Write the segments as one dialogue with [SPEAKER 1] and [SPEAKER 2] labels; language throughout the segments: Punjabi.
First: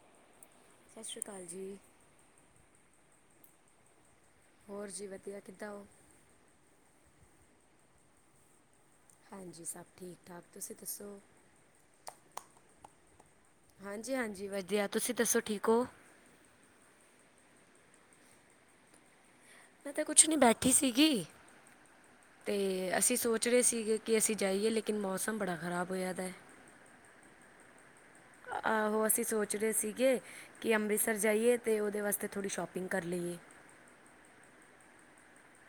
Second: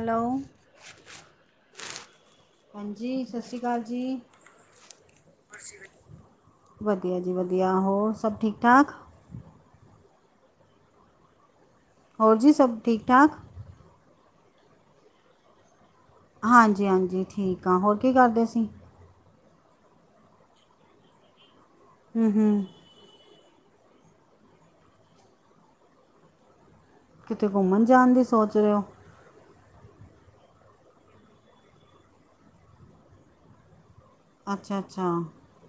[SPEAKER 1] ਹੈਲੋ
[SPEAKER 2] ਸਸ ਸ਼੍ਰੀ ਕਾਲ ਜੀ
[SPEAKER 1] ਜੀ ਸਸ ਸ਼੍ਰੀ ਕਾਲ ਜੀ
[SPEAKER 2] ਹੋਰ ਜੀ ਵਧੀਆ ਕਿੱਦਾਂ ਉਹ
[SPEAKER 1] ਵਧੀਆ ਜੀ ਵਧੀਆ ਹੋਰ ਸਭ ਠੀਕ ਠਾਕ
[SPEAKER 2] ਹਾਂਜੀ ਸਭ ਠੀਕ ਠਾਕ ਤੁਸੀਂ ਦੱਸੋ
[SPEAKER 1] ਹੋਰ ਜੀ ਸਭ ਠੀਕ ਠਾਕ
[SPEAKER 2] ਹਾਂਜੀ ਹਾਂਜੀ ਵਧੀਆ ਤੁਸੀਂ ਦੱਸੋ ਠੀਕ ਹੋ
[SPEAKER 1] ਹਾਂਜੀ ਹਾਂਜੀ ਠੀਕ ਹਾਂ ਹੋਰ ਕੀ ਕਰਦੇ ਸੀ
[SPEAKER 2] ਮੈਂ ਤਾਂ ਕੁਛ ਨੀ ਬੈਠੀ ਸੀਗੀ
[SPEAKER 1] ਹੂੰ ਹੂੰ
[SPEAKER 2] ਤੇ ਅਸੀਂ ਸੋਚ [inaudible] ਸੀਗੇ ਕਿ ਅਸੀਂ ਜਾਈਏ ਲੇਕਿਨ ਮੌਸਮ ਬੜਾ ਖ਼ਰਾਬ ਹੋਇਆ ਦਾ
[SPEAKER 1] ਕਿਤੇ ਘੁੰਮਣ ਜਾਣ ਦੀ ਸੋਚ
[SPEAKER 2] ਹੈ
[SPEAKER 1] ਰਹੇ ਹੋ
[SPEAKER 2] ਆਹੋ ਅਸੀਂ ਸੋਚ ਰੇ ਸੀਗੇ ਕਿ ਅੰਮ੍ਰਿਤਸਰ ਜਾਈਏ ਅਤੇ ਉਹਦੇ ਵਾਸਤੇ ਥੋੜ੍ਹੀ ਸ਼ੋਪਿੰਗ ਕਰ ਲਈਏ
[SPEAKER 1] ਅੱਛਾ, ਅੱਛਾ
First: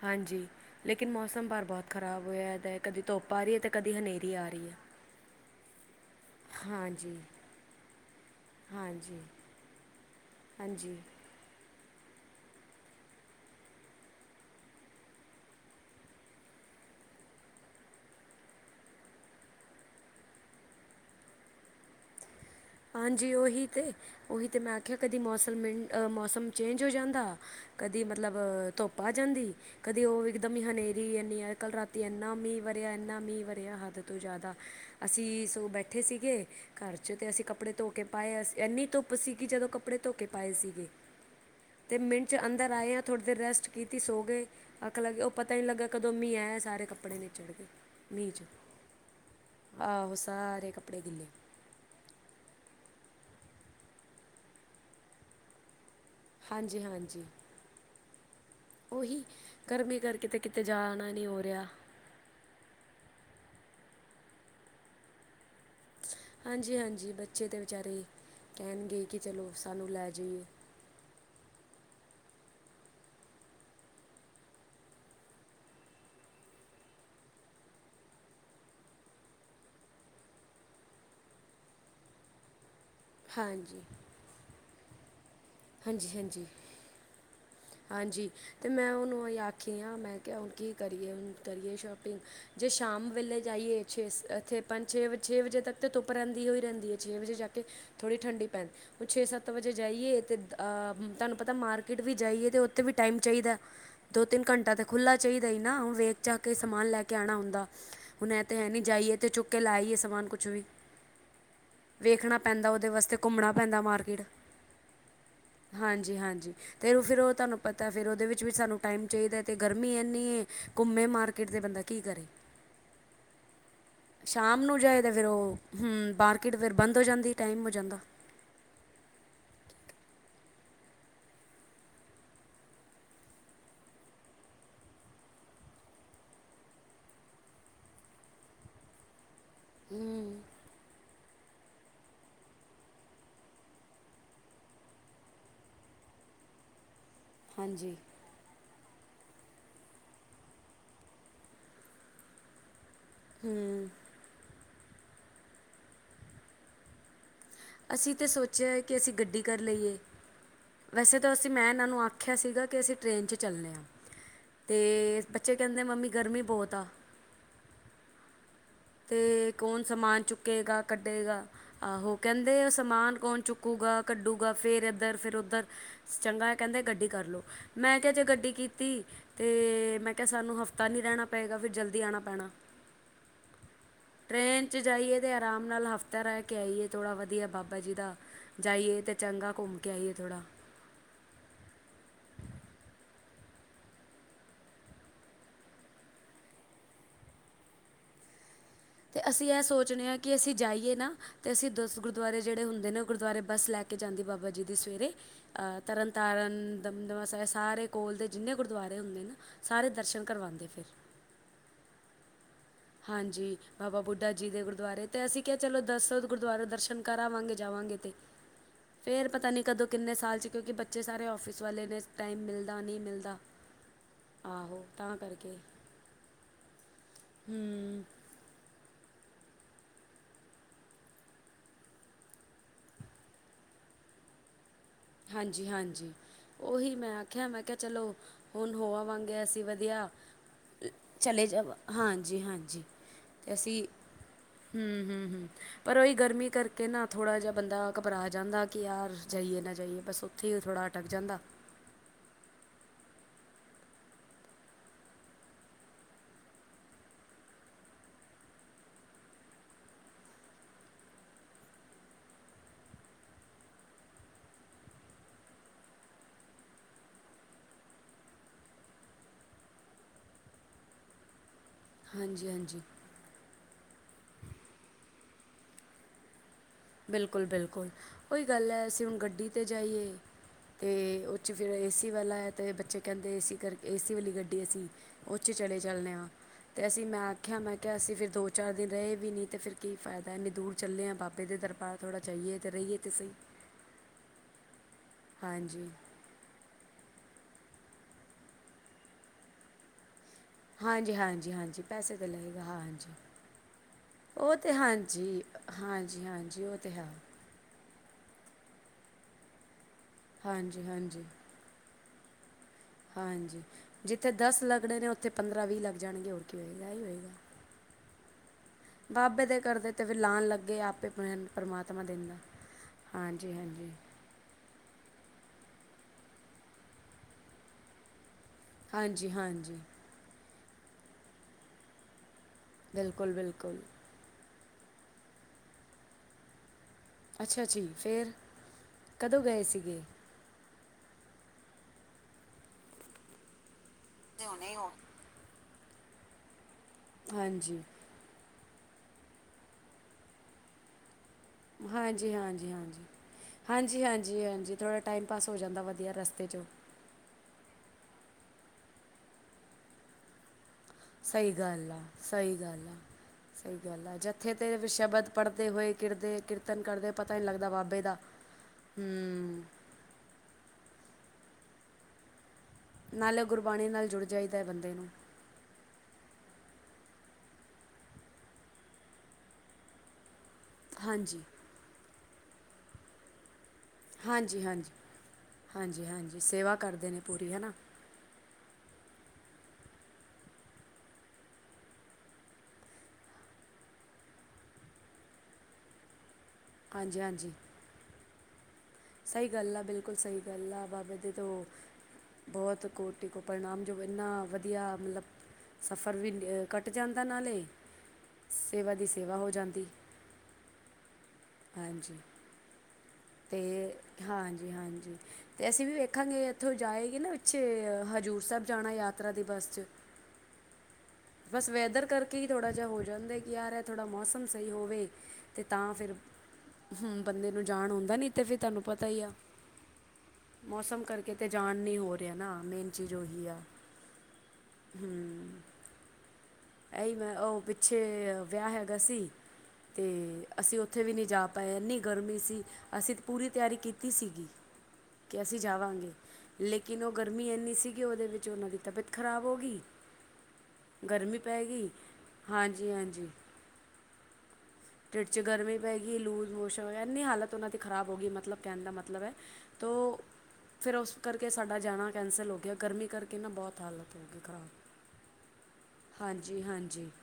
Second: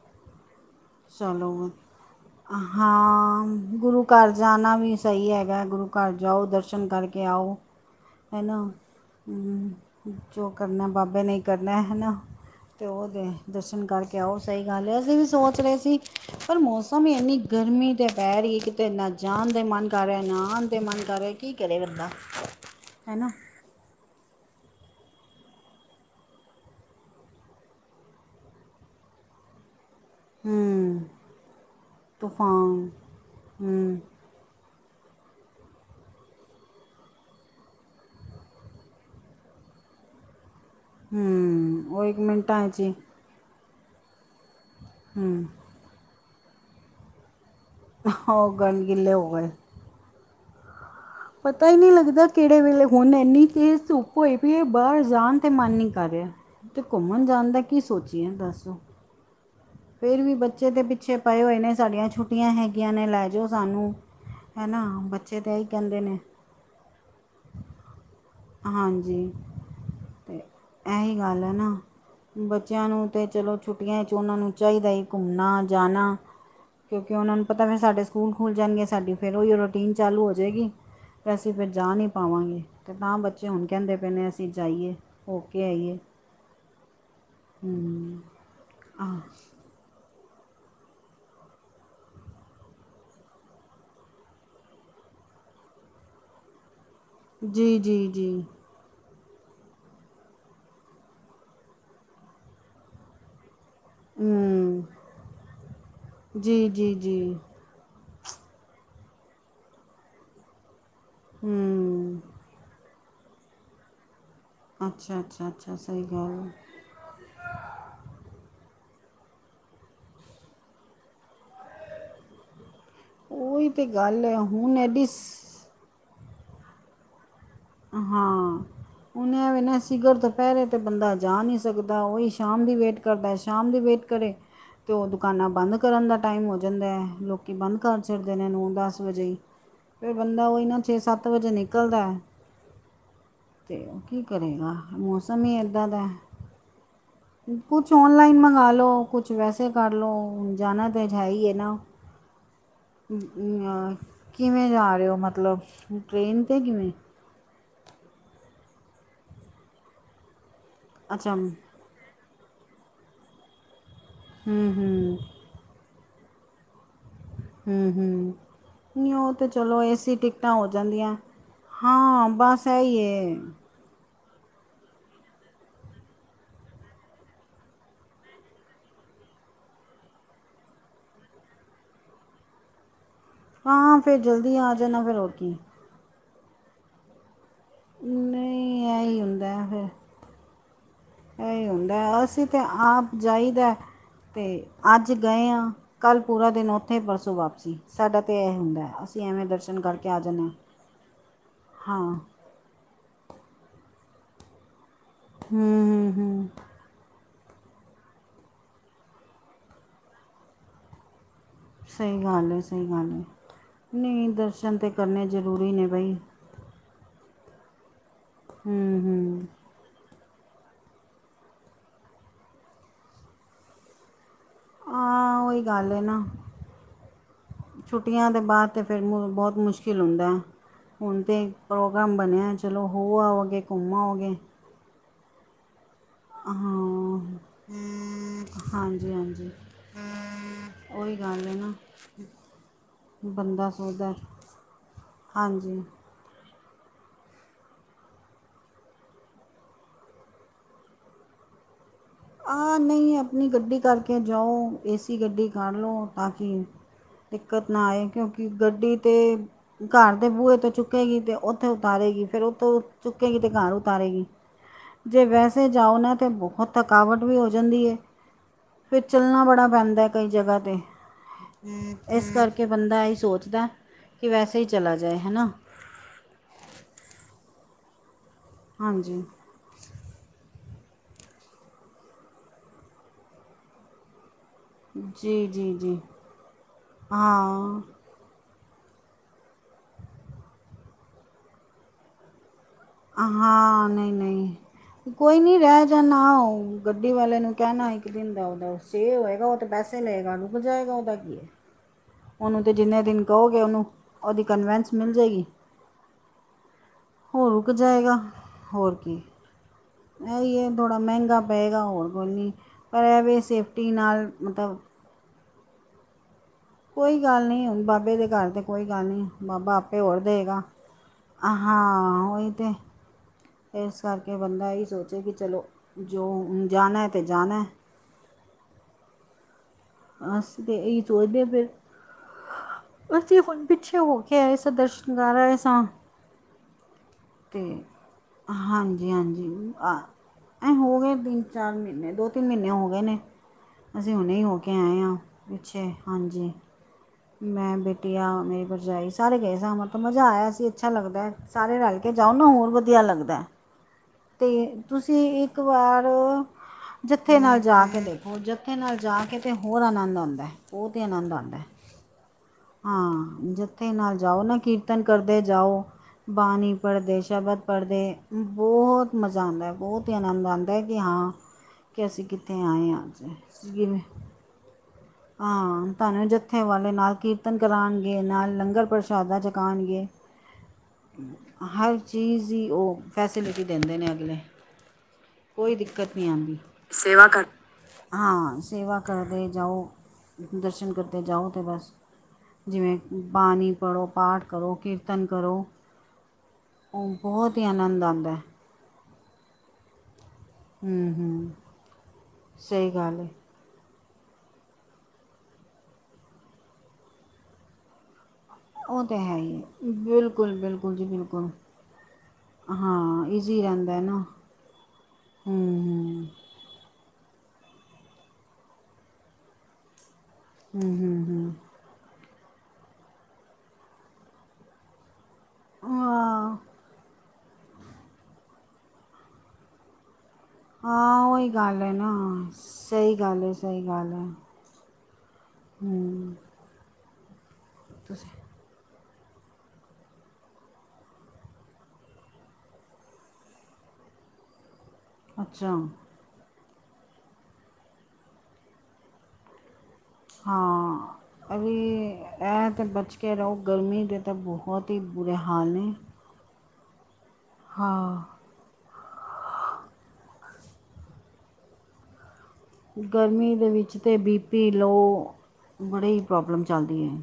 [SPEAKER 2] ਹਾਂਜੀ। ਲੇਕਿਨ ਮੌਸਮ ਬਾਰ
[SPEAKER 1] ਚਲੋ
[SPEAKER 2] ਬਹੁਤ ਖ਼ਰਾਬ ਹੋਇਆ ਦਾ ਹੈ ਕਦੀ ਧੁੱਪ ਆ
[SPEAKER 1] ਹਾਂ
[SPEAKER 2] ਰਹੀ ਹੈ ਅਤੇ ਕਦੀ
[SPEAKER 1] ਗੁਰੂ ਘਰ
[SPEAKER 2] ਹਨੇਰੀ ਆ ਰਹੀ
[SPEAKER 1] ਜਾਣਾ
[SPEAKER 2] ਹੈ
[SPEAKER 1] ਵੀ ਸਹੀ ਹੈਗਾ ਗੁਰੂ ਗੁਰੂ ਘਰ ਜਾਓ ਦਰਸ਼ਨ
[SPEAKER 2] ਹਾਂਜੀ
[SPEAKER 1] ਕਰਕੇ ਆਓ ਹੈਨਾ,
[SPEAKER 2] ਹਾਂਜੀ
[SPEAKER 1] ਜੋ ਕਰਨਾ
[SPEAKER 2] ਹਾਂਜੀ
[SPEAKER 1] ਬਾਬੇ ਨੇ ਕਰਨਾ ਹਨਾ ਤੇ ਉਹਦੇ ਦਰਸ਼ਨ ਕਰਕੇ ਆਓ ਸਹੀ ਗੱਲ ਹੈ ਅਸੀਂ ਵੀ ਸੋਚ ਰਹੇ ਪਰ ਮੌਸਮ ਹੀ ਇੰਨੀ ਗਰਮੀ ਤੇ ਬੈ ਰਹੀ ਕਿਤੇ ਨਾ ਜਾਣ ਦੇ ਮਨ ਕਰ ਰਿਹਾ ਨਾ ਆਨ ਦੇ ਮਨ ਕਰਹਾ ਕੀ ਕਰੇ ਬੰਦਾ ਹੈ ਨਾ
[SPEAKER 2] ਹਾਂਜੀ ਓਹੀ ਤੇ ਉਹੀ ਤੇ ਮੈਂ ਆਖਿਆ ਕਦੀ ਮੌਸਮ ਮਿੰਹ ਮੌਸਮ ਚੇਂਜ ਹੋ ਜਾਂਦਾ ਕਦੀ ਮਤਲਬ ਧੁੱਪ ਆ ਜਾ [unintelligible] ਕਦੇ ਉਹ ਇਕਦਮ ਹੀ
[SPEAKER 1] ਹੂੰ
[SPEAKER 2] ਹਨੇਰੀ ਹੈਨੀ ਕੱਲ੍ਹ ਰਾਤੀ ਇੰਨਾ ਮੀਂਹ
[SPEAKER 1] ਤੂਫਾਨ
[SPEAKER 2] ਵਰਿਆ ਇੰਨਾ ਮੀਂਹ ਵਰਿਆ ਹੱਦ
[SPEAKER 1] ਹੂੰ
[SPEAKER 2] ਤ ਤੋਂ ਜ਼ਿਆਦਾ ਅਸੀਂ ਸਗੋਂ ਬੈਠੇ ਸੀਗੇ ਘਰ 'ਚ ਅਤੇ ਅਸੀਂ ਕੱਪ ਕੱਪੜੇ ਧੋ ਕੇ ਪਾਏ ਅਸੀਂ ਇੰਨੀ ਧੁੱਪ ਸੀ ਕਿ ਜਦੋਂ ਕੱਪੜੇ ਧੋ ਕੇ ਪਾਏ ਸੀ
[SPEAKER 1] ਹੂੰ
[SPEAKER 2] ਅਤੇ
[SPEAKER 1] ਉਹ ਇੱਕ
[SPEAKER 2] ਮਿੰਟ ਚ
[SPEAKER 1] ਮਿੰਟਾਂ
[SPEAKER 2] ਅੰਦਰ
[SPEAKER 1] ਹੀ
[SPEAKER 2] ਆਇਏ ਹਾਂਥੋੜ੍ਹੀ ਦੇਰ ਰੈਸਟ ਕੀਤੀ ਸੋ ਗਏ ਅੱਖ ਲੱਗ ਗਈ ਲੱਗੇ ਉਹ
[SPEAKER 1] ਹੂੰ
[SPEAKER 2] ਪਤਾ ਹੀ ਨਹੀਂ ਲੱਗਾ ਕਦੋਂ ਮੀ ਆ ਗਿਆ ਸਾਰੇ ਕੱਪੜੇ ਨਿਚੜ ਗਏ ਮੀਂਹ
[SPEAKER 1] ਹੋ
[SPEAKER 2] 'ਚ
[SPEAKER 1] ਗਨ ਗਿਲੇ ਹੋ ਗਏ
[SPEAKER 2] ਆਹੋ ਸਾਰੇ [unintelligible]
[SPEAKER 1] ਪਤਾ ਹੀ ਨੀ ਲੱਗਦਾ ਕਿਹੜੇ ਵੇਲੇ ਹੁਣ ਇੰਨੀ ਤੇਜ਼ ਧੁੱਪ ਹੋਈ ਵੀ ਬਾਹਰ ਜਾਣ ਤੇ ਮਨ ਨਹੀਂ ਕਰ ਕਰਿਆ ਤੇ ਘੁੰਮਣ ਜਾਣ ਦਾ ਕੀ ਸੋਚੀਏ ਦੱਸ
[SPEAKER 2] ਓਹੀ
[SPEAKER 1] ਫੇਰ ਵੀ ਬੱਚੇ ਦੇ ਪਿੱਛੇ ਪਏ ਹੋਏ ਨੇ ਸਾਡੀਆਂ ਛੁੱਟੀਆਂ ਹੈਗੀਆਂ ਨੇ ਲੈ ਜੋ ਸਾਨੂੰ ਹਨਾ ਬੱਚੇ ਤੇ ਏਹੀ
[SPEAKER 2] ਹਾਂਜੀ ਹਾਂਜੀ ਬੱਚੇ ਤਾਂ ਵਿਚਾਰੇ ਕਹਿਣਗੇ ਕਿ
[SPEAKER 1] ਹਾਂਜੀ
[SPEAKER 2] ਚਲੋ ਸਾਨੂੰ ਲੈ ਜਾਈਏ
[SPEAKER 1] ਸਹੀ ਗੱਲ ਹੈ ਨਾ ਬੱਚਿਆਂ ਨੂੰ ਤੇ ਚਲੋ ਛੁੱਟੀਆਂ ਚ ਉਹਨਾਂ ਨੂੰ ਚਾਹੀਦਾ ਹੈ ਘੁੰਮਨਾ ਜਾਣਾ ਕਿਉਂਕਿ ਉਹਨਾਂ ਨੂੰ ਪਤਾ ਫਿਰ ਸਾਡੇ ਸਕੂਲ ਖੁੱਲ ਜਾਣਗੇ ਸਾਡੀ ਫਿਰ ਉਹੀ ਰੂਟੀਨ ਚਾਲੂ ਹੋ ਜਾਏਗੀ ਤੇ ਅਸੀਂ ਫਿਰ ਜਾ ਨਹੀਂ ਪਾਵਾਂਗੇ ਤੇ ਤਾਂ ਬੱਚੇ ਹੁਣ
[SPEAKER 2] ਹਾਂਜੀ
[SPEAKER 1] ਕਹਿੰਦੇ ਪਏ ਨੇ ਅਸੀਂ ਜਾਈਏ ਹੋ ਕੇ ਆਈਏ
[SPEAKER 2] ਹਾਂਜੀ ਹਾਂਜੀ
[SPEAKER 1] ਹੂੰ
[SPEAKER 2] ਹਾਂਜੀ ਤੇ ਮੈਂ
[SPEAKER 1] ਆਹ
[SPEAKER 2] ਉਹਨੂੰਂ ਆਖੀ ਹ ਮੈਂ ਕਿ ਹ ਕੀ ਕਰੀੁਣ ਕਰੀਏ ਸ਼ੋਪਿੰਗ ਜੇ ਸ਼ਾਮ ਵੇਲੇ ਜਾਈਏ ਛੇ ੱਥੇ ਪੰਜ ਛੇ ਵੇ ਛੇ ਵਜੇ ਤੱਕ ਤਾਂ ਧੁੱਪ ਰਹਿੰਦੀ ਹੋਈ ਰਹਿੰਦੀ ਹੈ ਛੇ ਵਜੇ ਜਾ ਕੇ
[SPEAKER 1] ਜੀ ਜੀ
[SPEAKER 2] ਥੋੜ੍ਹੀ
[SPEAKER 1] ਜੀ
[SPEAKER 2] ਠੰਡੀ ਪੈਂਦੀ ਉਹ ਛੇ ਸੱਤ ਵਜੇ ਜਾਈਏ ਅਤੇ ਤੁਹਾਨੂੰ ਪਤਾ ਮਾਰਕੀਟ ਵੀ ਜਾਈਏ ਅਤੇ ਉੱਥੇ ਵੀ ਟਾਈਮ ਚਾਹੀਦਾ ਦੋ ਤਿੰਨ ਘੰਟਾ
[SPEAKER 1] ਹੂੰ
[SPEAKER 2] ਤਾਂ ਖੁੱਲ੍ਹਾ ਚਾਹੀਦਾ ਨਾ ਅ ਵੇਖ ਜਾ ਕੇ
[SPEAKER 1] ਜੀ
[SPEAKER 2] ਸਮਾਨ
[SPEAKER 1] ਜੀ
[SPEAKER 2] ਲੈ ਕੇ
[SPEAKER 1] ਜੀ
[SPEAKER 2] ਆਉਣਾ ਹਦਾ ਹੁਣ ਐ ਤਾਂ ਹੈ ਨਹੀਂ ਜਾਈਏ ਅਤੇ ਚੁੱਕ ਕੇ ਲਾਈਏ ਸਮਾਨ ਕੁਛ ਵੀ
[SPEAKER 1] ਹੂੰ
[SPEAKER 2] ਵੇਖਣਾ ਪੈਂਦਾ ਉਹਦੇ ਵਾਸਤੇ ਘੁੰਮਣਾ ਪੈਂਦਾ ਮਾਰਕੀਟ
[SPEAKER 1] ਅੱਛਾ ਅੱਛਾ ਅੱਛਾ ਸਹੀ
[SPEAKER 2] ਹਾਂਜੀ
[SPEAKER 1] ਗੱਲ
[SPEAKER 2] ਹਾਂਜੀ ਤੇਨੂੰ ਫਿਰ ਉਹ ਤੁਹਾਨੂੰ ਪਤਾ ਫਿਰ ਉਹਦੇ ਵਿੱਚ ਵੀ ਸਾਨੂੰ ਟਾਈਮ ਚਾਹੀਦਾ ਅਤੇ ਗਰਮੀ ਇੰਨੀ ਹੈ ਘੁੰਮੇ ਮਾਰਕੀਟ ' ਬੰਦਾ ਕੀ ਕਰੇ
[SPEAKER 1] ਉਹੀ ਤਾਂ ਗੱਲ ਹੈ
[SPEAKER 2] ਸ਼ਾਮ
[SPEAKER 1] ਹੁਣ
[SPEAKER 2] ਨੂੰ ਜਾਏ
[SPEAKER 1] ਐਡੀ
[SPEAKER 2] ਤੇ ਫੇਰ
[SPEAKER 1] ਸ
[SPEAKER 2] ਉਹ ਹਮ ਮਾਰਕੀਟ ਫੇਰ ਬੰਦ ਹੋ ਜਾਂਦੀ ਟਾਈਮ ਹੋ ਜਾਂਦਾ
[SPEAKER 1] ਹਾਂ ਉਹਨ ਸਿਗਰ ਤ ਦੁਪਹਿਰੇ ਤਾਂ ਬੰਦਾ ਜਾ ਨਹੀਂ ਸਕਦਾ ਉਹੀ ਸ਼ਾਮ ਦੀ ਵੇਟ ਕਰਦਾ ਸ਼ਾਮ ਦੀ ਵੇਟ ਕਰੇ ਤੇ ਉਹ ਦੁਕਾਨਾਂ ਬੰਦ ਕਰਨ ਦਾ ਟਾਈਮ ਹੋ ਜਾਂਦਾ ਹੈ ਲੋਕੀ ਬੰਦ ਕਰ ਛਿਰਦੇ ਨੇ ਨੂੰ ਦਸ ਵਜੇ ਫਿਰ
[SPEAKER 2] ਹੂੰ
[SPEAKER 1] ਬੰਦਾ ਉਹ ਨਾ ਛੇ ਸੱਤ ਵਜੇ ਨਿਕਲਦਾ ਅਤੇ ਕੀ ਕਰੇਗਾ ਮੌਸਮ ਹੀ ਇਏਦਾਂ ਦਾ ਕੁਛ
[SPEAKER 2] ਹਾਂਜੀ
[SPEAKER 1] ਔਨਲਾਈਨ ਮੰਗ ਲੋ ਉਹ ਕੁਛ ਵੈਸੇ ਕਰ ਲਓ ਜਾਣਾ ਤਾਂ ਹੈ ਹੀ ਹੈ ਨਾ
[SPEAKER 2] ਹੂੰ
[SPEAKER 1] ਕਿਵੇਂ ਜਾ ਰਹੇ ਹੋ ਮਤਲਬ ਟ੍ਰੇਨ 'ਤੇ ਕਿਵੇਂ
[SPEAKER 2] ਅਸੀਂ ਤੇ ਸੋਚਿਆ ਕਿ ਅਸੀਂ ਗੱਡੀ ਕਰ ਲਈਏ ਵੈਸੇ ਤਾਂ
[SPEAKER 1] ਅੱਛਾ
[SPEAKER 2] ਅਸੀਂ ਮੈਂ ਇਹਨਾਂ ਨੂੰ ਆਖ ਚ
[SPEAKER 1] ਹੂੰ ਹੂੰ
[SPEAKER 2] ਬੇਿੰ ਗਰਮੀ ਬਹੁਤ ਆ
[SPEAKER 1] ਹਮ ਹਮ
[SPEAKER 2] ਤੇ ਕੌਣ ਸਮਾਨ
[SPEAKER 1] ਹੋ
[SPEAKER 2] ਚੁੱਕੇਗਾ
[SPEAKER 1] ਜਾਂਦੀਆਂ
[SPEAKER 2] ਕੱਢੇਗਾ ਆਹੋ
[SPEAKER 1] ਹਾਂ ਬਸ
[SPEAKER 2] ਕਹਿੰਦੇ
[SPEAKER 1] ਇਹ ਹੀ
[SPEAKER 2] ਸਮਾਨ ਕੌਣ
[SPEAKER 1] ਹੈ
[SPEAKER 2] ਚੁੱਕੂਗਾ ਕੱਢੂਗਾ ਫਿਰ ਇੱਧਰ ਫਿਰ ਉੱਧਰ ਚੰਗਾ ਕਹਿੰਦੇ ਗੱਡੀ ਕਰ ਲਉ ਮੈਂ ਕਿਹਾ ਜੇ ਗੱਡੀ ਕੀਤੀ ਅਤੇ ਮੈਂ ਕਿਹਾ ਸਾਨੂੰ ਹਫ਼ਤਾ ਨਹੀਂ ਰਹਿਣਾ ਪਏਗਾ ਫਿਰ ਜਲਦੀ ਆਉਣਾ ਪੈਣਾ
[SPEAKER 1] ਹਾਂ ਫੇਿਰ ਜਲਦੀ
[SPEAKER 2] ਟ੍ਰੇਨ
[SPEAKER 1] ਆ
[SPEAKER 2] 'ਚ
[SPEAKER 1] ਜਾਣਾ ਫਿਰ
[SPEAKER 2] ਜਾਈਏ ਅਤੇ
[SPEAKER 1] ਰਕੀ
[SPEAKER 2] ਆਰਾਮ ਨਾਲ ਹਫ਼ਤਾ ਰਹਿ ਕੇ ਆਈ ੋੜਾ ਵਧੀਆ ਬੱਬ ਬਾਬਾ ਜੀ ਦਾ,
[SPEAKER 1] ਨਹੀਂ
[SPEAKER 2] ਜਾਈਏ
[SPEAKER 1] ਇਹ
[SPEAKER 2] ਤੇ
[SPEAKER 1] ਹੀ
[SPEAKER 2] ਚੰਗਾ ਘੁੰਮ ਕੇ ਆਈਏ ਥੋੜ੍ਹਾ।
[SPEAKER 1] ਏਹ ਈ ਹੁੰਦਾ, ਅਸੀਂ ਤੇ ਆਪ ਜਾਈ ਦਾ ਏ ਤੇ ਅੱਜ ਗਏ ਆ, ਕੱਲ੍ਹ ਪੂਰਾ ਦਿਨ ਉੱਥੇ, ਪਰਸੋਂ ਵਾਪਸੀ, ਸਾਡਾ ਤੇ ਏਹ ਹੁੰਦਾ। ਹੈ।
[SPEAKER 2] ਤੇ
[SPEAKER 1] ਐਵੇਂ
[SPEAKER 2] ਅਸੀਂ ਏਹ
[SPEAKER 1] ਦਰਸ਼ਨ
[SPEAKER 2] ਸੋਚਣੇ
[SPEAKER 1] ਕਰਕੇ
[SPEAKER 2] ਆ ਕਿ
[SPEAKER 1] ਜਾਂਦੇ
[SPEAKER 2] ਅਸੀਂ
[SPEAKER 1] ਹਾਂ
[SPEAKER 2] ਜਾਈਏ ਨਾ, ਤੇ ਅਸੀਂ ਦਸ
[SPEAKER 1] ਹਾਂ
[SPEAKER 2] ਗੁਰਦੁਆਰੇ ਜਿਹੜੇ ਹੁੰਦੇ ਨੇ, ਉਹ ਗੁਰਦੁਆਰੇ ਬੱਸ ਲੈ ਕੇ ਜਾਂਦੀ ਬਾਬਾ ਜੀ ਦੀ ਸਵੇਰੇ,
[SPEAKER 1] ਹੂੰ
[SPEAKER 2] ਅਹ ਤਰਨ
[SPEAKER 1] ਹੂੰ ਹੂੰ
[SPEAKER 2] ਤਾਰਨ, ਦਮਦਮਾ ਸ ਸਾਰੇ ਕੋਲ ਦੇ ਜਿੰਨੇ ਗੁਰਦੁਆਰੇ ਹੁੰਦੇ ਨਾ, ਸਾਰੇ ਦਰਸ਼ਨ ਕਰਵਾਂਦੇ ਫੇਰ।
[SPEAKER 1] ਸਈ ਗੱਲ ਏ।
[SPEAKER 2] ਹਾਂਜੀ, ਬਾਬਾ ਬੁੱਢਾ ਜੀ ਦੇ
[SPEAKER 1] ਤਾਂ
[SPEAKER 2] ਗੁਰਦੁਆਰੇ, ਤੇ
[SPEAKER 1] ਕਰਨੇ
[SPEAKER 2] ਅਸੀਂ ਕਿਹਾ
[SPEAKER 1] ਜ਼ਰੂਰੀ
[SPEAKER 2] ਚਲੋ
[SPEAKER 1] ਨੇ ਬਈ
[SPEAKER 2] ਦੱਸੋ ਗੁਰਦੁਆਰੋ ਦਰਸ਼ਨ ਕਰ ਆਵਾਂਗੇ, ਜਾਵਾਂਗੇ ਤੇ,
[SPEAKER 1] ਹੂੰ
[SPEAKER 2] ਫੇਰ
[SPEAKER 1] ਹੂੰ
[SPEAKER 2] ਪਤਾ ਨਈ ਕਦੋਂ ਕਿੰਨੇ ਸਾਲ ਬੱਚੇ ਕਿਉਂਕਿ ਬੱਚੇ ਸਾਰੇ ਔਫਿਸ ਵਾਲੇ ਨੇ, ਟਾਈਮ ਮਿਲਦਾ, ਨਈ ਮਿਲਦਾ? ਆਹੋ ਤਾਂ
[SPEAKER 1] ਹਾਂ
[SPEAKER 2] ਕਰਕੇ।
[SPEAKER 1] ਉਹੀ ਗੱਲ ਹੈ ਨਾ
[SPEAKER 2] ਹੂੰ
[SPEAKER 1] ਛੁੱਟੀਆਂ ਦੇ ਬਾਦ ਤੇ ਫਿਰ ਬਹੋਤ ਮੁਸ਼ਕਿਲ ਹੁੰਦਾ ਏ। ਹੁਣ ਤੇ ਪ੍ਰੋਗਰਾਮ ਬਣਿਆ ਏ, ਚਲੋ ਹੋ ਆਵੋਗੇ ਘੁੰਮ ਆਓਗੇ।
[SPEAKER 2] ਹਾਂਜੀ-ਹਾਂਜੀ। ਓਹੀ ਮੈਂ
[SPEAKER 1] ਹਾਂ
[SPEAKER 2] ਆਖਿਆ, ਮੈਂ ਕਿਹਾ ਚਲੋ, ਹੁਣ ਹੋ
[SPEAKER 1] ਹਾਂਜੀ
[SPEAKER 2] ਆਵਾਂਗੇ
[SPEAKER 1] ਹਾਂਜੀ
[SPEAKER 2] ਅਸੀਂ ਵਧੀਆ
[SPEAKER 1] ਉਹੀ
[SPEAKER 2] ਚਲੇ
[SPEAKER 1] ਗੱਲ ਹੈ ਨਾ
[SPEAKER 2] ਜਾਵਾ, ਹਾਂਜੀ-ਹਾਂਜੀ ਤੇ
[SPEAKER 1] ਬੰਦਾ
[SPEAKER 2] ਅਸੀਂ
[SPEAKER 1] ਸੋਚਦਾ
[SPEAKER 2] ਹੂੰ-ਹੂੰ-ਹੂੰ,
[SPEAKER 1] ਹਾਂਜੀ
[SPEAKER 2] ਪਰ ਉਹੀ ਗਰਮੀ ਕਰਕੇ ਤੇ ਨਾ ਥੋੜਾ ਜਿਹਾ ਬੰਦਾ ਘਬਰਾ ਜਾਂਦਾ, ਕਿ ਯਾਰ ਜਾਈਏ ਨਾ ਜਾ [unintelligible] ਬਸ ਉੱਥੇ ਈ ਉਹ ਥੋੜ੍ਹਾ ਅਟਕ ਜਾਂਦਾ।
[SPEAKER 1] ਹਾਂ ਨਈ ਏ ਆਪਣੀ ਗੱਡੀ ਕਰਕੇ ਜਾਓ, ਏ ਸੀ ਗੱਡੀ ਕਰ ਲੋ ਆ ਕੇ ਦਿੱਕਤ ਨਾ ਆਏ, ਕਿਉਂਕਿ ਗੱਡੀ ਤੇ, ਘਰ ਦੇ ਬੂਏ ਤੋਂ ਚੁੱਕੇਗੀ ਤੇ ਉੱਥੇ ਉਤਾਰੇ ਲੇਗੀ, ਫੇਰ ਉਹਥੋਂ ਚੁੱਕੇਗੀ ਤੇ ਘਰ ਉਤਾਰੇਗੀ। ਜੇ ਵੈਸੇ ਜਾਓ ਨਾ ਤੇ ਬਹੋਤ ਥਕਾਵਟ ਵੀ ਹੋ ਜਾਂਦੀ ਏ, ਫਿਰ ਚੱਲਣਾ ਬੜਾ ਪੈਂਦਾ ਏ ਕਈ ਜਗ੍ਹਾ ਤੇ। ਇਸ
[SPEAKER 2] ਹਾਂਜੀ
[SPEAKER 1] ਕਰਕੇ
[SPEAKER 2] ਹਾਂਜੀ
[SPEAKER 1] ਬੰਦਾ ਏਹ ਈ ਸੋਚਦਾ ਕਿ ਵੈਸੇ ਹੀ ਚਲਾ ਜਾਏ ਹਨਾ।
[SPEAKER 2] ਬਿਲਕੁਲ-ਬਿਲਕੁਲ, ਓਹੀ ਗੱਲ ਏ, ਅਸੀਂ ਹੁਣ
[SPEAKER 1] ਹਾਂਜੀ
[SPEAKER 2] ਗੱਡੀ ਤੇ ਜਾਈਏ ਤੇ ਉਹ ਚ ਫਿਰ ਏ ਸੀ ਵਾਲਾ ਏ, ਤੇ ਬੱਚੇ ਕਹਿੰਦੇ ਏ ਸੀ ਕਰਕੇ, ਏ ਸੀ ਵਾਲੀ ਗੱ ਡੇਜ਼ੀ, ਉਹ
[SPEAKER 1] ਜੀ
[SPEAKER 2] ਚੇ
[SPEAKER 1] ਜੀ
[SPEAKER 2] ਚਲੇ
[SPEAKER 1] ਜੀ
[SPEAKER 2] ਚੱਲਣੇ ਆ, ਤੇ ਅਸੀਂ ਮੈਂ ਆਖਿਆ, ਮੈਂ
[SPEAKER 1] ਹਾਂ
[SPEAKER 2] ਕਿਹਾ, ਅਸੀਂ ਫਿਰ ਦੋ ਦੋ ਚਾਰ ਦਿਨ ਰਹੇ ਵੀ ਨਈ ਤੇ ਫਿਰ ਕੀ ਫਾਇਦਾ ਏ? ਇੰਨੀ ਦੂਰ ਚੱਲੇ ਆ, ਬਾਬੇ ਦੇ ਦਰਬਾਰ ਥੋੜ੍ਹਾ ਜਾਈਏ। ਅਤੇ ਰਹੀਏ ਤਾਂ ਸਹੀ
[SPEAKER 1] ਹਾਂ, ਨਈ-ਨਈ, ਕੋਈ ਨਈ ਰਹਿ
[SPEAKER 2] ਹਾਂਜੀ
[SPEAKER 1] ਜਾ ਨਾ ਆਉ ਗੱਡੀ ਵਾਲੇ ਨੂੰ ਕਹਿਣਾ ਇੱਕ ਦਿਨ ਦਾ [unintelligible] ਸੇਵ ਹੋਏਗਾ, ਉਹ ਤੇ ਪੈਸੇ ਲਏਗਾ ਨਾ। ਹੋ ਜਾਏਗਾ,
[SPEAKER 2] ਹਾਂਜੀ
[SPEAKER 1] ਔਦਾ ਕੀ ਏ?
[SPEAKER 2] ਹਾਂਜੀ ਹਾਂਜੀ ਪੈਸੇ ਤਾਂ
[SPEAKER 1] ਉਹਨੂੰ
[SPEAKER 2] ਲਏਗਾ
[SPEAKER 1] ਤੇ ਜਿੰਨੇ
[SPEAKER 2] ਹਾਂਜੀ
[SPEAKER 1] ਦਿਨ ਕੋਔਗੇ ਉਹਨੂੰ, ਉਹਦੀ
[SPEAKER 2] ਉਹ ਤਾਂ
[SPEAKER 1] ਕਨਵੈਂਸ ਮਿਲ ਜਏਗੀ।
[SPEAKER 2] ਹਾਂਜੀ ਹਾਂਜੀ ਹਾਂਜੀ ਉਹ ਤਾਂ ਹੈ
[SPEAKER 1] ਔਹ ਰੁਕ ਜਾਏਗਾ, ਹੋਰ ਕੀ? ਏਹੀ ਏ
[SPEAKER 2] ਹਾਂਜੀ
[SPEAKER 1] ਥੋੜ੍ਹਾ
[SPEAKER 2] ਹਾਂਜੀ
[SPEAKER 1] ਮਹਿੰਗਾ ਪਏਗਾ ਹੋਰ। ਬੋਲਣੀ ਪਰ ਏਹ ਵੇ
[SPEAKER 2] ਹਾਂਜੀ
[SPEAKER 1] ਸੇਫਟੀ ਨਾਲ
[SPEAKER 2] ਜਿੱਥੇ ਦਸ
[SPEAKER 1] ਮਤਵ
[SPEAKER 2] ਲੱਗਣੇ ਨੇ ਉੱਥੇ ਪੰਦਰਾਂ ਵੀਹ ਲੱਗ ਜਾਣਗੇ ਹੋਰ ਕੀ ਹੋਏਗਾ ਇਹੀ
[SPEAKER 1] ਕੋਈ
[SPEAKER 2] ਹੋਏਗਾ
[SPEAKER 1] ਗੱਲ ਨੀ, ਹੁਣ ਬਾਬੇ ਦੇ ਘਰ ਤੇ ਕੋਈ ਗੱਲ ਨੀ,
[SPEAKER 2] ਬਾਬੇ ਦੇ
[SPEAKER 1] ਬਾਬਾ
[SPEAKER 2] ਕਰਦੇ
[SPEAKER 1] ਆਪੇ
[SPEAKER 2] ਤੇ ਫਿਰ
[SPEAKER 1] ਹੋਰ
[SPEAKER 2] ਲਾਣ
[SPEAKER 1] ਦਏਗਾ।
[SPEAKER 2] ਲੱਗੇ
[SPEAKER 1] ਹਾਂ ਉਈ ਤੇ।
[SPEAKER 2] ਹਾਂ
[SPEAKER 1] ਏਸ ਕਰਕੇ ਬੰਦਾ ਏਹ ਈ ਸੋਚੇ, ਕਿ ਚਲੋ ਜੋ ਜਾਣਾ ਏ ਤੇ ਜਾਣਾ ਏ।
[SPEAKER 2] ਹਾਂਜੀ-ਹਾਂਜੀ।
[SPEAKER 1] ਅਸੀ ਤੇ ਇਹੀ ਸੋਚਦੇ ਆ ਫਿਰ,
[SPEAKER 2] ਬਿਲਕੁਲ
[SPEAKER 1] ਅਸੀਂ ਹੁਣ
[SPEAKER 2] ਬਿਲਕੁਲ
[SPEAKER 1] ਪਿੱਛੇ ਹੋ ਕੇ ਆਏ ਸੀ। ਤ ਦਰਸ਼ਨ ਕਰ ਆਏ ਸਾਂ। ਤੇ
[SPEAKER 2] ਅੱਛਾ ਜੀ ਫਿਰ ਕਦੋਂ
[SPEAKER 1] ਹਾਂਜੀ-ਹਾਂਜੀ,
[SPEAKER 2] ਗਏ
[SPEAKER 1] ਆ।
[SPEAKER 2] ਸੀਗੇ
[SPEAKER 1] ਏਹ ਹੋ ਗਏ ਤਿੰਨ ਚਾਰ ਮਹੀਨੇ, ਦੋ ਤਿੰਨ ਮਹੀਨੇ ਹੋ ਗਏ ਨੇ। ਅਸੀਂ ਹੁਣੇ ਈ ਹੋ ਕੇ ਆਏ ਆ, ਪਿੱਛੇ ਹਾਂਜੀ। ਮੈਂ,
[SPEAKER 2] ਹਾਂਜੀ
[SPEAKER 1] ਬਿਟਿਆ, ਮੇਰੀ ਪਰਜਾਈ, ਸਾਰੇ ਗਏ ਸਾਂ ਮਤਬ ਮਜ਼ਾ ਆਇਆ ਸੀ, ਅੱਛਾ ਲੱਗਦਾ ਏ। ਸਾਰੇ ਰਲ ਕੇ ਜਾਓ ਨਾ, ਹੋਰ ਵਧੀਆ ਲੱਗਦਾ ਏ।
[SPEAKER 2] ਹਾਂਜੀ-ਹਾਂਜੀ-ਹਾਂਜੀ, ਥੋੜ੍ਹਾ ਟਾਈਮ ਪਾਸ ਹੋ ਜਾਂਦਾ
[SPEAKER 1] ਵਾਰ
[SPEAKER 2] ਵਧੀਆ ਰਸਤੇ ਚੋਂ।
[SPEAKER 1] ਜੱਥੇ ਨਾਲ ਜਾ ਕੇ ਦੇਖੋ, ਜੱਥੇ ਨਾਲ ਜਾ ਕੇ ਤੇ ਹੋਰ ਆਨੰਦ ਆਂਦਾ ਏ, ਬਹੋਤ ਈ ਆਨੰਦ
[SPEAKER 2] ਸਹੀ
[SPEAKER 1] ਆਂਦਾ ਏ।
[SPEAKER 2] ਗੱਲ ਆ ਸਹੀ ਗੱਲ ਆ ਸਹੀ ਗੱਲ ਆ
[SPEAKER 1] ਜਾਓ
[SPEAKER 2] ਜਥੇ
[SPEAKER 1] ਨਾ
[SPEAKER 2] ਤੇ
[SPEAKER 1] ਕੀਰਤਨ
[SPEAKER 2] ਸ਼ਬਦ ਪੜ੍ਹਦੇ ਹੋਏ ਕਿਰਦੇ ਕੀਰਤਨ ਕਰਦੇ।
[SPEAKER 1] ੇ
[SPEAKER 2] ਪਤਾ ਨਹੀਂ
[SPEAKER 1] ਸ਼ਬਦ
[SPEAKER 2] ਲੱਗਦਾ ਬਾਬੇ ਦਾ
[SPEAKER 1] ਪੜ੍ਹਦੇ ਬਹੁਤ ਮਜ਼ਾ
[SPEAKER 2] ਹੂੰ
[SPEAKER 1] ਆਉਂਦਾ ਬਹੁਤ ਹੀ ਆਨੰਦ ਆਉਂਦਾ ਹੈ। ਕਿ ਹਾਂ ਕਿ ਅਸੀਂ ਕਿੱਥੇ ਆਏ ਹਾਂ
[SPEAKER 2] ਨਾਲੇ
[SPEAKER 1] ਅੱਜ
[SPEAKER 2] ਗੁਰਬਾਣੀ
[SPEAKER 1] ਕਿਵੇਂ
[SPEAKER 2] ਨਾਲ ਜੁੜ ਜਾਈਦਾ ਬੰਦੇ ਨੂੰ
[SPEAKER 1] ਹਾਂ ਤੁਹਾਨੂੰ ਜੱਥੇ ਵਾਲੇ ਨਾਲ ਕੀਰਤਨ ਕਰਾਉਣਗੇ ਨਾਲ ਲੰਗਰ ਪ੍ਰਸ਼ਾਦਾ ਛਕਾਣਗੇ।
[SPEAKER 2] ਹਾਂਜੀ
[SPEAKER 1] ਹਰ ਚੀਜ਼ ਦੀ ਉਹ ਫੈਸਿਲਿਟੀ ਦਿੰਦੇ ਨੇ ਅਗਲੇ
[SPEAKER 2] ਹਾਂਜੀ ਹਾਂਜੀ
[SPEAKER 1] ਕੋਈ
[SPEAKER 2] ਹਾਂਜੀ
[SPEAKER 1] ਦਿੱਕਤ ਨਹੀਂ
[SPEAKER 2] ਹਾਂਜੀ
[SPEAKER 1] ਆਦੀ
[SPEAKER 2] ਸੇਵਾ ਕਰਦੇ ਨੇ
[SPEAKER 1] ਸੇਵਾ ਕਰ
[SPEAKER 2] ਪੂਰੀ ਹੈ ਨਾ
[SPEAKER 1] ਹਾਂ ਸੇਵਾ ਕਰਦੇ ਜਾਓ। ਦਰਸ਼ਨ ਕਰਦੇ ਜਾਓ ਤੇ ਬਸ। ਜਿਵੇਂ ਬਾਣੀ ਪੜ੍ਹੋ ਪਾਠ ਕਰੋ ਕੀਰਤਨ ਕਰੋ। ਉਹ
[SPEAKER 2] ਹਾਂਜੀ ਹਾਂਜੀ
[SPEAKER 1] ਬਹੁਤ ਹੀ ਆਨੰਦ ਆਉਂਦਾ ਹੈ।
[SPEAKER 2] ਸਹੀ ਗੱਲ ਆ ਬਿਲਕੁਲ ਸਹੀ ਗੱਲ ਆ
[SPEAKER 1] ਹੂੰ
[SPEAKER 2] ਬਾਬੇ ਦੀ ਤੋਂ
[SPEAKER 1] ਹੂੰ
[SPEAKER 2] ਬਹੁਤ
[SPEAKER 1] ਸਹੀ ਗੱਲ
[SPEAKER 2] ਕੋਟੀ
[SPEAKER 1] ਹੈ
[SPEAKER 2] ਕੋ ਪ੍ਰਣਾਮ। ਸਮ ਇੰਨਾ ਵਧੀਆ ਮਤਲਬ ਸਫ਼ਰ ਵੀ ਕੱਟ ਜਾਂਦਾ ਨਾਲੇ। ਸੇਵਾ
[SPEAKER 1] ਉਹ
[SPEAKER 2] ਦੀ
[SPEAKER 1] ਤਾਂ ਹੈ
[SPEAKER 2] ਸੇਵਾ ਹੋ
[SPEAKER 1] ਹੀ ਹੈ
[SPEAKER 2] ਜਾਂਦੀ
[SPEAKER 1] ਬਿਲਕੁਲ ਬਿਲਕੁਲ ਜੀ ਬਿਲਕੁਲ।
[SPEAKER 2] ਹਾਂਜੀ।
[SPEAKER 1] ਹਾਂ
[SPEAKER 2] ਤੇ
[SPEAKER 1] ਈਜ਼ੀ ਰਹਿੰਦਾ ਹੈ ਨਾ
[SPEAKER 2] ਹਾਂਜੀ ਹਾਂਜੀ
[SPEAKER 1] ਹੂੰ
[SPEAKER 2] ਤੇ ਅਸੀਂ ਵੀ ਵੇਖਾਂਗੇ ਇੱਥੋਂ ਜਾਏਗੀ ਨਾ। ਛੇ ਹਜ਼ੂਰ ਸਾਹਿਬ ਜਾਣਾ ਯਾਤਰਾ ਦੀ ਬੱਸ 'ਚ।
[SPEAKER 1] ਹੂੰ ਹੂੰ ਹੂੰ ਹੂੰ
[SPEAKER 2] ਬਸ ਵੈਦਰ ਕਰਕੇ ਹੀ ਥੋੜ੍ਹਾ ਜਿਹਾ ਹੋ ਜਾਂਦਾ ਕਿ ਯਾਰ ਥੋੜ੍ਹਾ ਮੌਸਮ ਸਹੀ ਹੋਵੇ। ਅਤੇ ਤਾਂ ਫਿਰ
[SPEAKER 1] ਹਾਂ,
[SPEAKER 2] ਬੰਦੇ ਨੂੰ ਜਾਣ ਆਉਂਦਾ ਨਹੀਂ ਅਤੇ ਫਿਰ ਤੁਹਾਨੂੰ ਪਤਾ ਹੀ ਆ। ਮੌਸਮ
[SPEAKER 1] ਹਾਂ
[SPEAKER 2] ਕਰਕੇ
[SPEAKER 1] ਉਹੀ
[SPEAKER 2] ਤਾਂ ਜਾਣ
[SPEAKER 1] ਗੱਲ ਹੈ
[SPEAKER 2] ਨਹੀਂ
[SPEAKER 1] ਨਾ
[SPEAKER 2] ਹੋ ਰਿਹਾ ਮੇਨ
[SPEAKER 1] ਸਹੀ ਗੱਲ ਹੈ ਸਹੀ ਗੱਲ ਹੈ।
[SPEAKER 2] ਹਮ।
[SPEAKER 1] ਹਮ।
[SPEAKER 2] ਇਹੀ ਮੈਂ ਉਹ ਪਿੱਛੇ ਵਿਆਹ ਹੈਗਾ ਸੀ। ਅਤੇ ਅਸੀਂ ਉੱਥੇ ਵੀ ਨਹੀਂ ਜਾ ਪਾਏ ਇੰਨੀ ਗਰਮੀ ਸੀ ਅਸੀਂ ਤਾਂ ਪੂਰੀ ਤਿਆਰੀ ਕੀਤੀ ਸੀਗੀ। ਕਿ ਅਸੀਂ
[SPEAKER 1] ਅੱਛਾ
[SPEAKER 2] ਜਾਵਾਂਗੇ। ਲੇਕਿਨ ਉਹ ਗਰਮੀ ਇੰਨੀ ਸੀ ਕੀ ਉਹਦੇ ਵਿੱਚ ਉਹਨਾਂ ਦੀ ਤਬੀਅਤ ਖ਼ਰਾਬ ਹੋ ਗਈ ਗਰਮੀ ਪੈ
[SPEAKER 1] ਭੀ
[SPEAKER 2] ਗਈ
[SPEAKER 1] ਐ ਤਾਂ
[SPEAKER 2] ਹਾਂਜੀ
[SPEAKER 1] ਬਚ ਕੇ ਰਹੋ ਗਰਮੀ ਦੇ ਤੇ ਬਹੁ
[SPEAKER 2] ਟਿਡ ਚ ਗਰਮੀ ਪੈ ਗਈ ਲੂਜ ਮੋਸ਼ਨ ਤੋਂ ਇੰਨੀ ਹਾਲਤ ਉਹਨਾਂ ਦੀ ਖ਼ਰਾਬ ਹੋ
[SPEAKER 1] ਹਾਂ
[SPEAKER 2] ਗਈ ਮਤਲਬ ਕਹਿਣ ਦਾ ਮਤਲਬ ਹੈ ਤੋ ਫਿਰ ਉਸ ਕਰਕੇ ਸਾਡਾ ਜਾਣਾ ਕੈਂਸਲ ਹੋ ਗਿਆ ਕਰਕੇ ਨਾ
[SPEAKER 1] ਗਰਮੀ ਦੇ
[SPEAKER 2] ਬਹੁਤ
[SPEAKER 1] ਵਿੱਚ
[SPEAKER 2] ਹਾਲਤ
[SPEAKER 1] ਤਾਂ
[SPEAKER 2] ਹੋ
[SPEAKER 1] ਬੀ
[SPEAKER 2] ਗਈ ਖਰਾਬ
[SPEAKER 1] ਪੀ ਲੋਅ ਬੜੀ
[SPEAKER 2] ਹਾਂਜੀ
[SPEAKER 1] ਪ੍ਰੋਬਲਮ ਚੱਲਦੀ
[SPEAKER 2] ਹਾਂਜੀ
[SPEAKER 1] ਹੈ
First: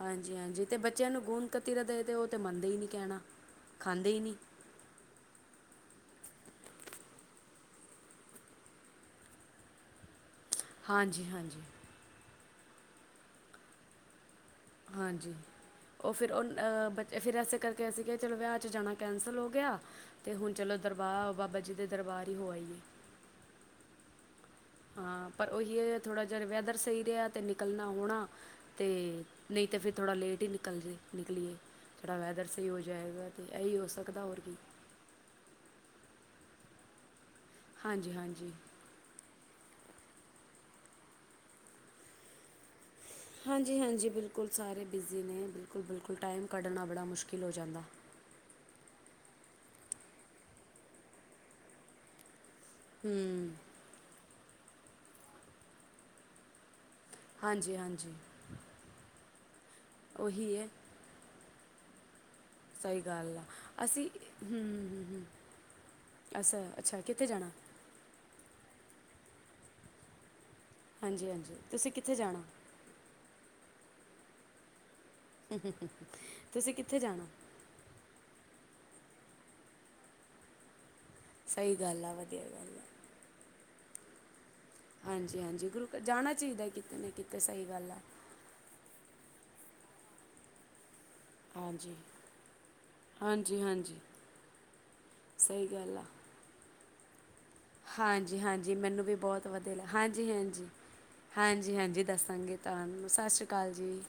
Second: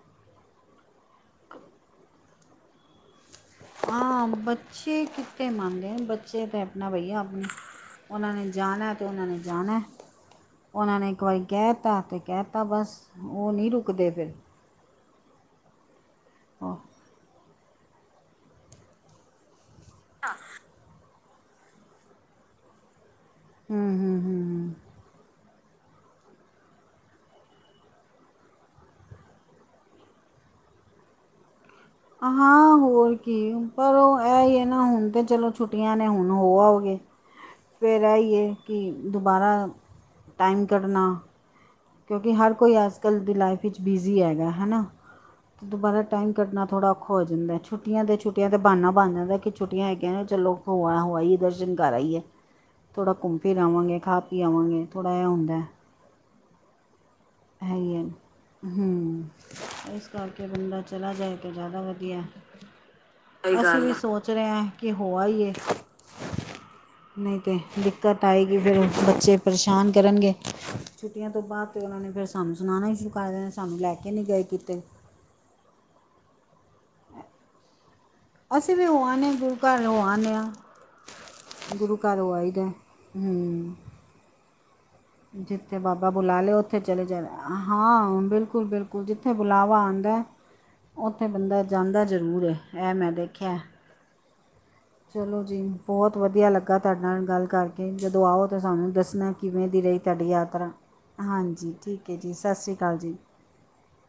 [SPEAKER 2] ਹਾਂਜੀ ਹਾਂਜੀ ਤੇ ਬੱਚਿਆਂ ਨੂੰ ਗੂੰਦ ਕਤੀਰਾ ਦੇ ਤੇ ਉਹ ਤੇ ਮੰਨਦੇ ਹੀ ਨੀ ਕਹਿਣਾ ਖਾਂਦੇ ਹੀ
[SPEAKER 1] ਹਾਂ
[SPEAKER 2] ਨਹੀਂ
[SPEAKER 1] ਬੱਚੇ ਕਿੱਥੇ ਮੰਨਦੇ ਹਨ ਬੱਚੇ ਤੇ ਆਪਣਾ ਭਈਆ ਉਹਨਾਂ ਨੇ ਜਾਣਾ ਤੇ ਉਹਨਾਂ ਨੇ ਜਾਣਾ ਉਹਨਾਂ ਨੇ ਇੱਕ
[SPEAKER 2] ਹਾਂਜੀ
[SPEAKER 1] ਵਾਰੀ
[SPEAKER 2] ਹਾਂਜੀ
[SPEAKER 1] ਕਹਿ ਤਾ ਤੇ ਕਹਿ ਤਾ ਬਸ ਉਹ ਨਹੀਂ ਰੁਕਦੇ ਫਿਰ
[SPEAKER 2] ਹਾਂਜੀ ਉਹ ਫਿਰ
[SPEAKER 1] ਹੂੰ
[SPEAKER 2] ਉਹ ਬੱਚ ਫਿਰ ਇਸੇ ਕਰਕੇ ਅਸੀਂ ਕਿਹਾ ਚਲੋ ਵਿਆਹ 'ਚ ਜਾਣਾ ਕੈਂਸਲ ਹੋ ਗਿਆ ਤੇ ਹੁਣ ਚਲੋ ਦਰਬਾਰ ਬਾਬਾ ਜੀ ਦੇ ਦਰਬਾਰ ਹੀ ਹੋ ਆਈਏ
[SPEAKER 1] ਹਮ ਹਮ ਹਮ ਹਮ
[SPEAKER 2] [inaudible] ਪਰ ਉਹੀ ਹੈ ਥੋੜ੍ਹਾ ਜਿਹਾ ਵੈਦਰ ਸਹੀ ਰਿਹਾ ਤੇ ਨਿਕਲਣਾ ਹੋਣਾ ਤੇ ਨਹੀਂ ਤਾਂ ਫਿਰ ਥੋੜ੍ਹਾ ਲੇਟ ਹੀ ਨਿਕਲ ਰਹੀ ਆ ਨਿਕਲੀਏ ਥੋੜ੍ਹਾ ਵੈਦਰ ਸਹੀ
[SPEAKER 1] ਹਾਂ
[SPEAKER 2] ਹੋ
[SPEAKER 1] ਹੋਰ
[SPEAKER 2] ਜਾਏਗਾ
[SPEAKER 1] ਕੀ
[SPEAKER 2] ਤੇ ਇਹੀ ਹੋ
[SPEAKER 1] ਪਰ ਉਹ
[SPEAKER 2] ਸਕਦਾ ਹੋਰ
[SPEAKER 1] ਇਹ
[SPEAKER 2] ਕੀ
[SPEAKER 1] ਹੀ ਹੈ ਨਾ ਹੁਣ ਤੇ ਚਲੋ ਛੁੱਟੀਆਂ ਨੇ ਹੁਣ ਹੁਣ ਹੋ ਆਉਗੇ ਫਿਰ
[SPEAKER 2] ਹਾਂਜੀ
[SPEAKER 1] ਆਈ
[SPEAKER 2] ਹਾਂਜੀ
[SPEAKER 1] ਹੈ ਕਿ ਦੁਬਾਹਰਾ ਟਾਈਮ ਕੱਢਣਾ ਕਿਉਂਕਿ ਹਰ ਕੋਈ ਇਸ ਅੱਜ ਕੱਲ ਦੀ ਲਾਈਫ
[SPEAKER 2] ਹਾਂਜੀ
[SPEAKER 1] ਵਿੱਚ
[SPEAKER 2] ਹਾਂਜੀ
[SPEAKER 1] ਬਿਜ਼ੀ
[SPEAKER 2] ਬਿਲਕੁਲ
[SPEAKER 1] ਹੈਗਾ ਹਨਾ
[SPEAKER 2] ਸਾਰੇ ਬਿਜ਼ੀ ਨੇ ਬਿਲਕੁਲ
[SPEAKER 1] ਦੁਬਾਰਾ
[SPEAKER 2] ਬਿਲਕੁਲ
[SPEAKER 1] ਟਾਈਮ ਕੱਡਣਾ
[SPEAKER 2] ਕੱਢਣਾ
[SPEAKER 1] ਥੋੜ੍ਹਾ
[SPEAKER 2] ਬੜਾ
[SPEAKER 1] ਔਖਾ ਹੋ
[SPEAKER 2] ਮੁਸ਼ਕਿਲ
[SPEAKER 1] ਜਾਂਦਾ ਛੁੱਟੀਆਂ ਦੇ ਛੁੱਟੀਆਂ ਦਾ ਬਾਨਾ ਬਣ ਜਾਂਦਾ ਕਿ ਛੁੱਟੀਆਂ ਹੈਗੀਆਂ ਚਲੋ ਹੋਆ ਹੋਆਈ ਦਰਸ਼ਨ ਕਰ ਆਈਏ ਥੋੜ੍ਹਾ ਘੁੰਮ
[SPEAKER 2] ਹੂੰ
[SPEAKER 1] ਫਿਰ ਆਵਾਂਗੇ ਖਾ ਪੀ ਆਵਾਂਗੇ ਥੋੜ੍ਹਾ ਐ ਹੁੰਦਾ ਹੈ
[SPEAKER 2] ਹਾਂਜੀ
[SPEAKER 1] ਹੈਗੀ ਹੈ
[SPEAKER 2] ਹਾਂਜੀ
[SPEAKER 1] ਹਮ ਇਸ ਕਰਕੇ
[SPEAKER 2] ਉਹੀ ਹੈ
[SPEAKER 1] ਬੰਦਾ ਚਲਾ ਜਾਏ ਜ਼ਿਆਦਾ ਵਧੀਆ
[SPEAKER 2] ਸਹੀ ਗੱਲ ਆ
[SPEAKER 1] [unintelligible] ਅਸੀਂ ਵੀ ਸੋਚ ਰਹੇ
[SPEAKER 2] ਹੂੰ
[SPEAKER 1] ਹਾਂ ਕਿ
[SPEAKER 2] ਹੂੰ ਹੂੰ
[SPEAKER 1] ਹੋ
[SPEAKER 2] ਹੂੰ
[SPEAKER 1] ਅਈ ਏ
[SPEAKER 2] ਅੱਛਾ ਅੱਛਾ ਕਿੱਥੇ ਜਾਣਾ
[SPEAKER 1] ਆਏਗੀ ਫਿਰ ਬੱਚੇ ਪਰੇਸ਼ਾਨ ਕਰਨਗੇ
[SPEAKER 2] ਹਾਂਜੀ
[SPEAKER 1] ਛੁੱਟੀਆਂ ਤੋਂ
[SPEAKER 2] ਹਾਂਜੀ
[SPEAKER 1] ਬਾਅਦ ਤਾਂ
[SPEAKER 2] ਤੁਸੀਂ
[SPEAKER 1] ਉਹਨਾਂ ਨੇ
[SPEAKER 2] ਕਿੱਥੇ
[SPEAKER 1] ਫਿਰ
[SPEAKER 2] ਜਾਣਾ
[SPEAKER 1] ਸਾਨੂੰ ਸੁਣਾਉਣਾ ਹੀ ਸੀ [inaudible] ਸਾਨੂੰ ਲੈ ਕੇ ਨੀ ਗਏ ਕੀਤੇ
[SPEAKER 2] ਤੁਸੀਂ ਕਿੱਥੇ ਜਾਣਾ
[SPEAKER 1] ਅਸੀਂ ਵੀ ਹੋ ਆਨੇ ਹਾਂ ਗੁਰੂ ਘਰ ਹੋ ਆਨੇ
[SPEAKER 2] ਸਹੀ
[SPEAKER 1] ਹਾਂ ਗੁਰੂ
[SPEAKER 2] ਗੱਲ ਆ
[SPEAKER 1] ਘਰ ਹੋ
[SPEAKER 2] ਵਧੀਆ
[SPEAKER 1] ਆਈਦੇ
[SPEAKER 2] ਗੱਲ ਆ
[SPEAKER 1] ਹਮ
[SPEAKER 2] ਹਾਂਜੀ ਹਾਂਜੀ
[SPEAKER 1] ਜਿੱਥੇ
[SPEAKER 2] ਗੁਰੂ ਘਰ
[SPEAKER 1] ਬਾਬਾ
[SPEAKER 2] ਜਾਣਾ
[SPEAKER 1] ਬੁਲਾ ਲਿਆ
[SPEAKER 2] ਚਾਹੀਦਾ
[SPEAKER 1] ਉੱਥੇ
[SPEAKER 2] ਕਿਤੇ
[SPEAKER 1] ਚਲੇ
[SPEAKER 2] ਨਾ ਕਿਤੇ
[SPEAKER 1] ਜਾਣਾ
[SPEAKER 2] ਸਹੀ ਗੱਲ ਆ
[SPEAKER 1] ਹਾਂ ਬਿਲਕੁਲ ਬਿਲਕੁਲ ਜਿੱਥੇ ਬੁਲਾਵਾ ਆਉਂਦਾ ਉੱਥੇ ਬੰਦਾ
[SPEAKER 2] ਹਾਂਜੀ
[SPEAKER 1] ਜਾਂਦਾ ਜ਼ਰੂਰ ਹੈ ਇਹ ਮੈਂ ਦੇਖਿਆ
[SPEAKER 2] ਹਾਂਜੀ ਹਾਂਜੀ
[SPEAKER 1] ਚਲੋ ਜੀ
[SPEAKER 2] ਸਹੀ ਗੱਲ ਆ
[SPEAKER 1] ਬਹੁਤ ਵਧੀਆ ਲੱਗਾ ਤੁਹਾਡੇ ਨਾਲ ਗੱਲ ਕਰਕੇ ਜਦੋਂ
[SPEAKER 2] ਹਾਂਜੀ
[SPEAKER 1] ਆਓ ਤਾਂ
[SPEAKER 2] ਹਾਂਜੀ
[SPEAKER 1] ਸਾਨੂੰ
[SPEAKER 2] ਮੈਨੂੰ ਵੀ
[SPEAKER 1] ਦੱਸਣਾ
[SPEAKER 2] ਬਹੁਤ
[SPEAKER 1] ਕਿਵੇਂ
[SPEAKER 2] ਵਧੀਆ ਲ
[SPEAKER 1] ਦੀ ਰਹੀ ਤੁਹਾਡੀ
[SPEAKER 2] ਹਾਂਜੀ ਹਾਂਜੀ
[SPEAKER 1] ਯਾਤਰਾ ਹਾਂਜੀ ਠੀਕ ਹੈ ਜੀ ਸਤਿ
[SPEAKER 2] ਦੱਸਾਂਗੇ
[SPEAKER 1] ਸ਼੍ਰੀ ਅਕਾਲ
[SPEAKER 2] ਤੁਹਾਨੂੰ
[SPEAKER 1] ਜੀ
[SPEAKER 2] ਸਤਿ ਸ਼੍ਰੀ ਅਕਾਲ ਜੀ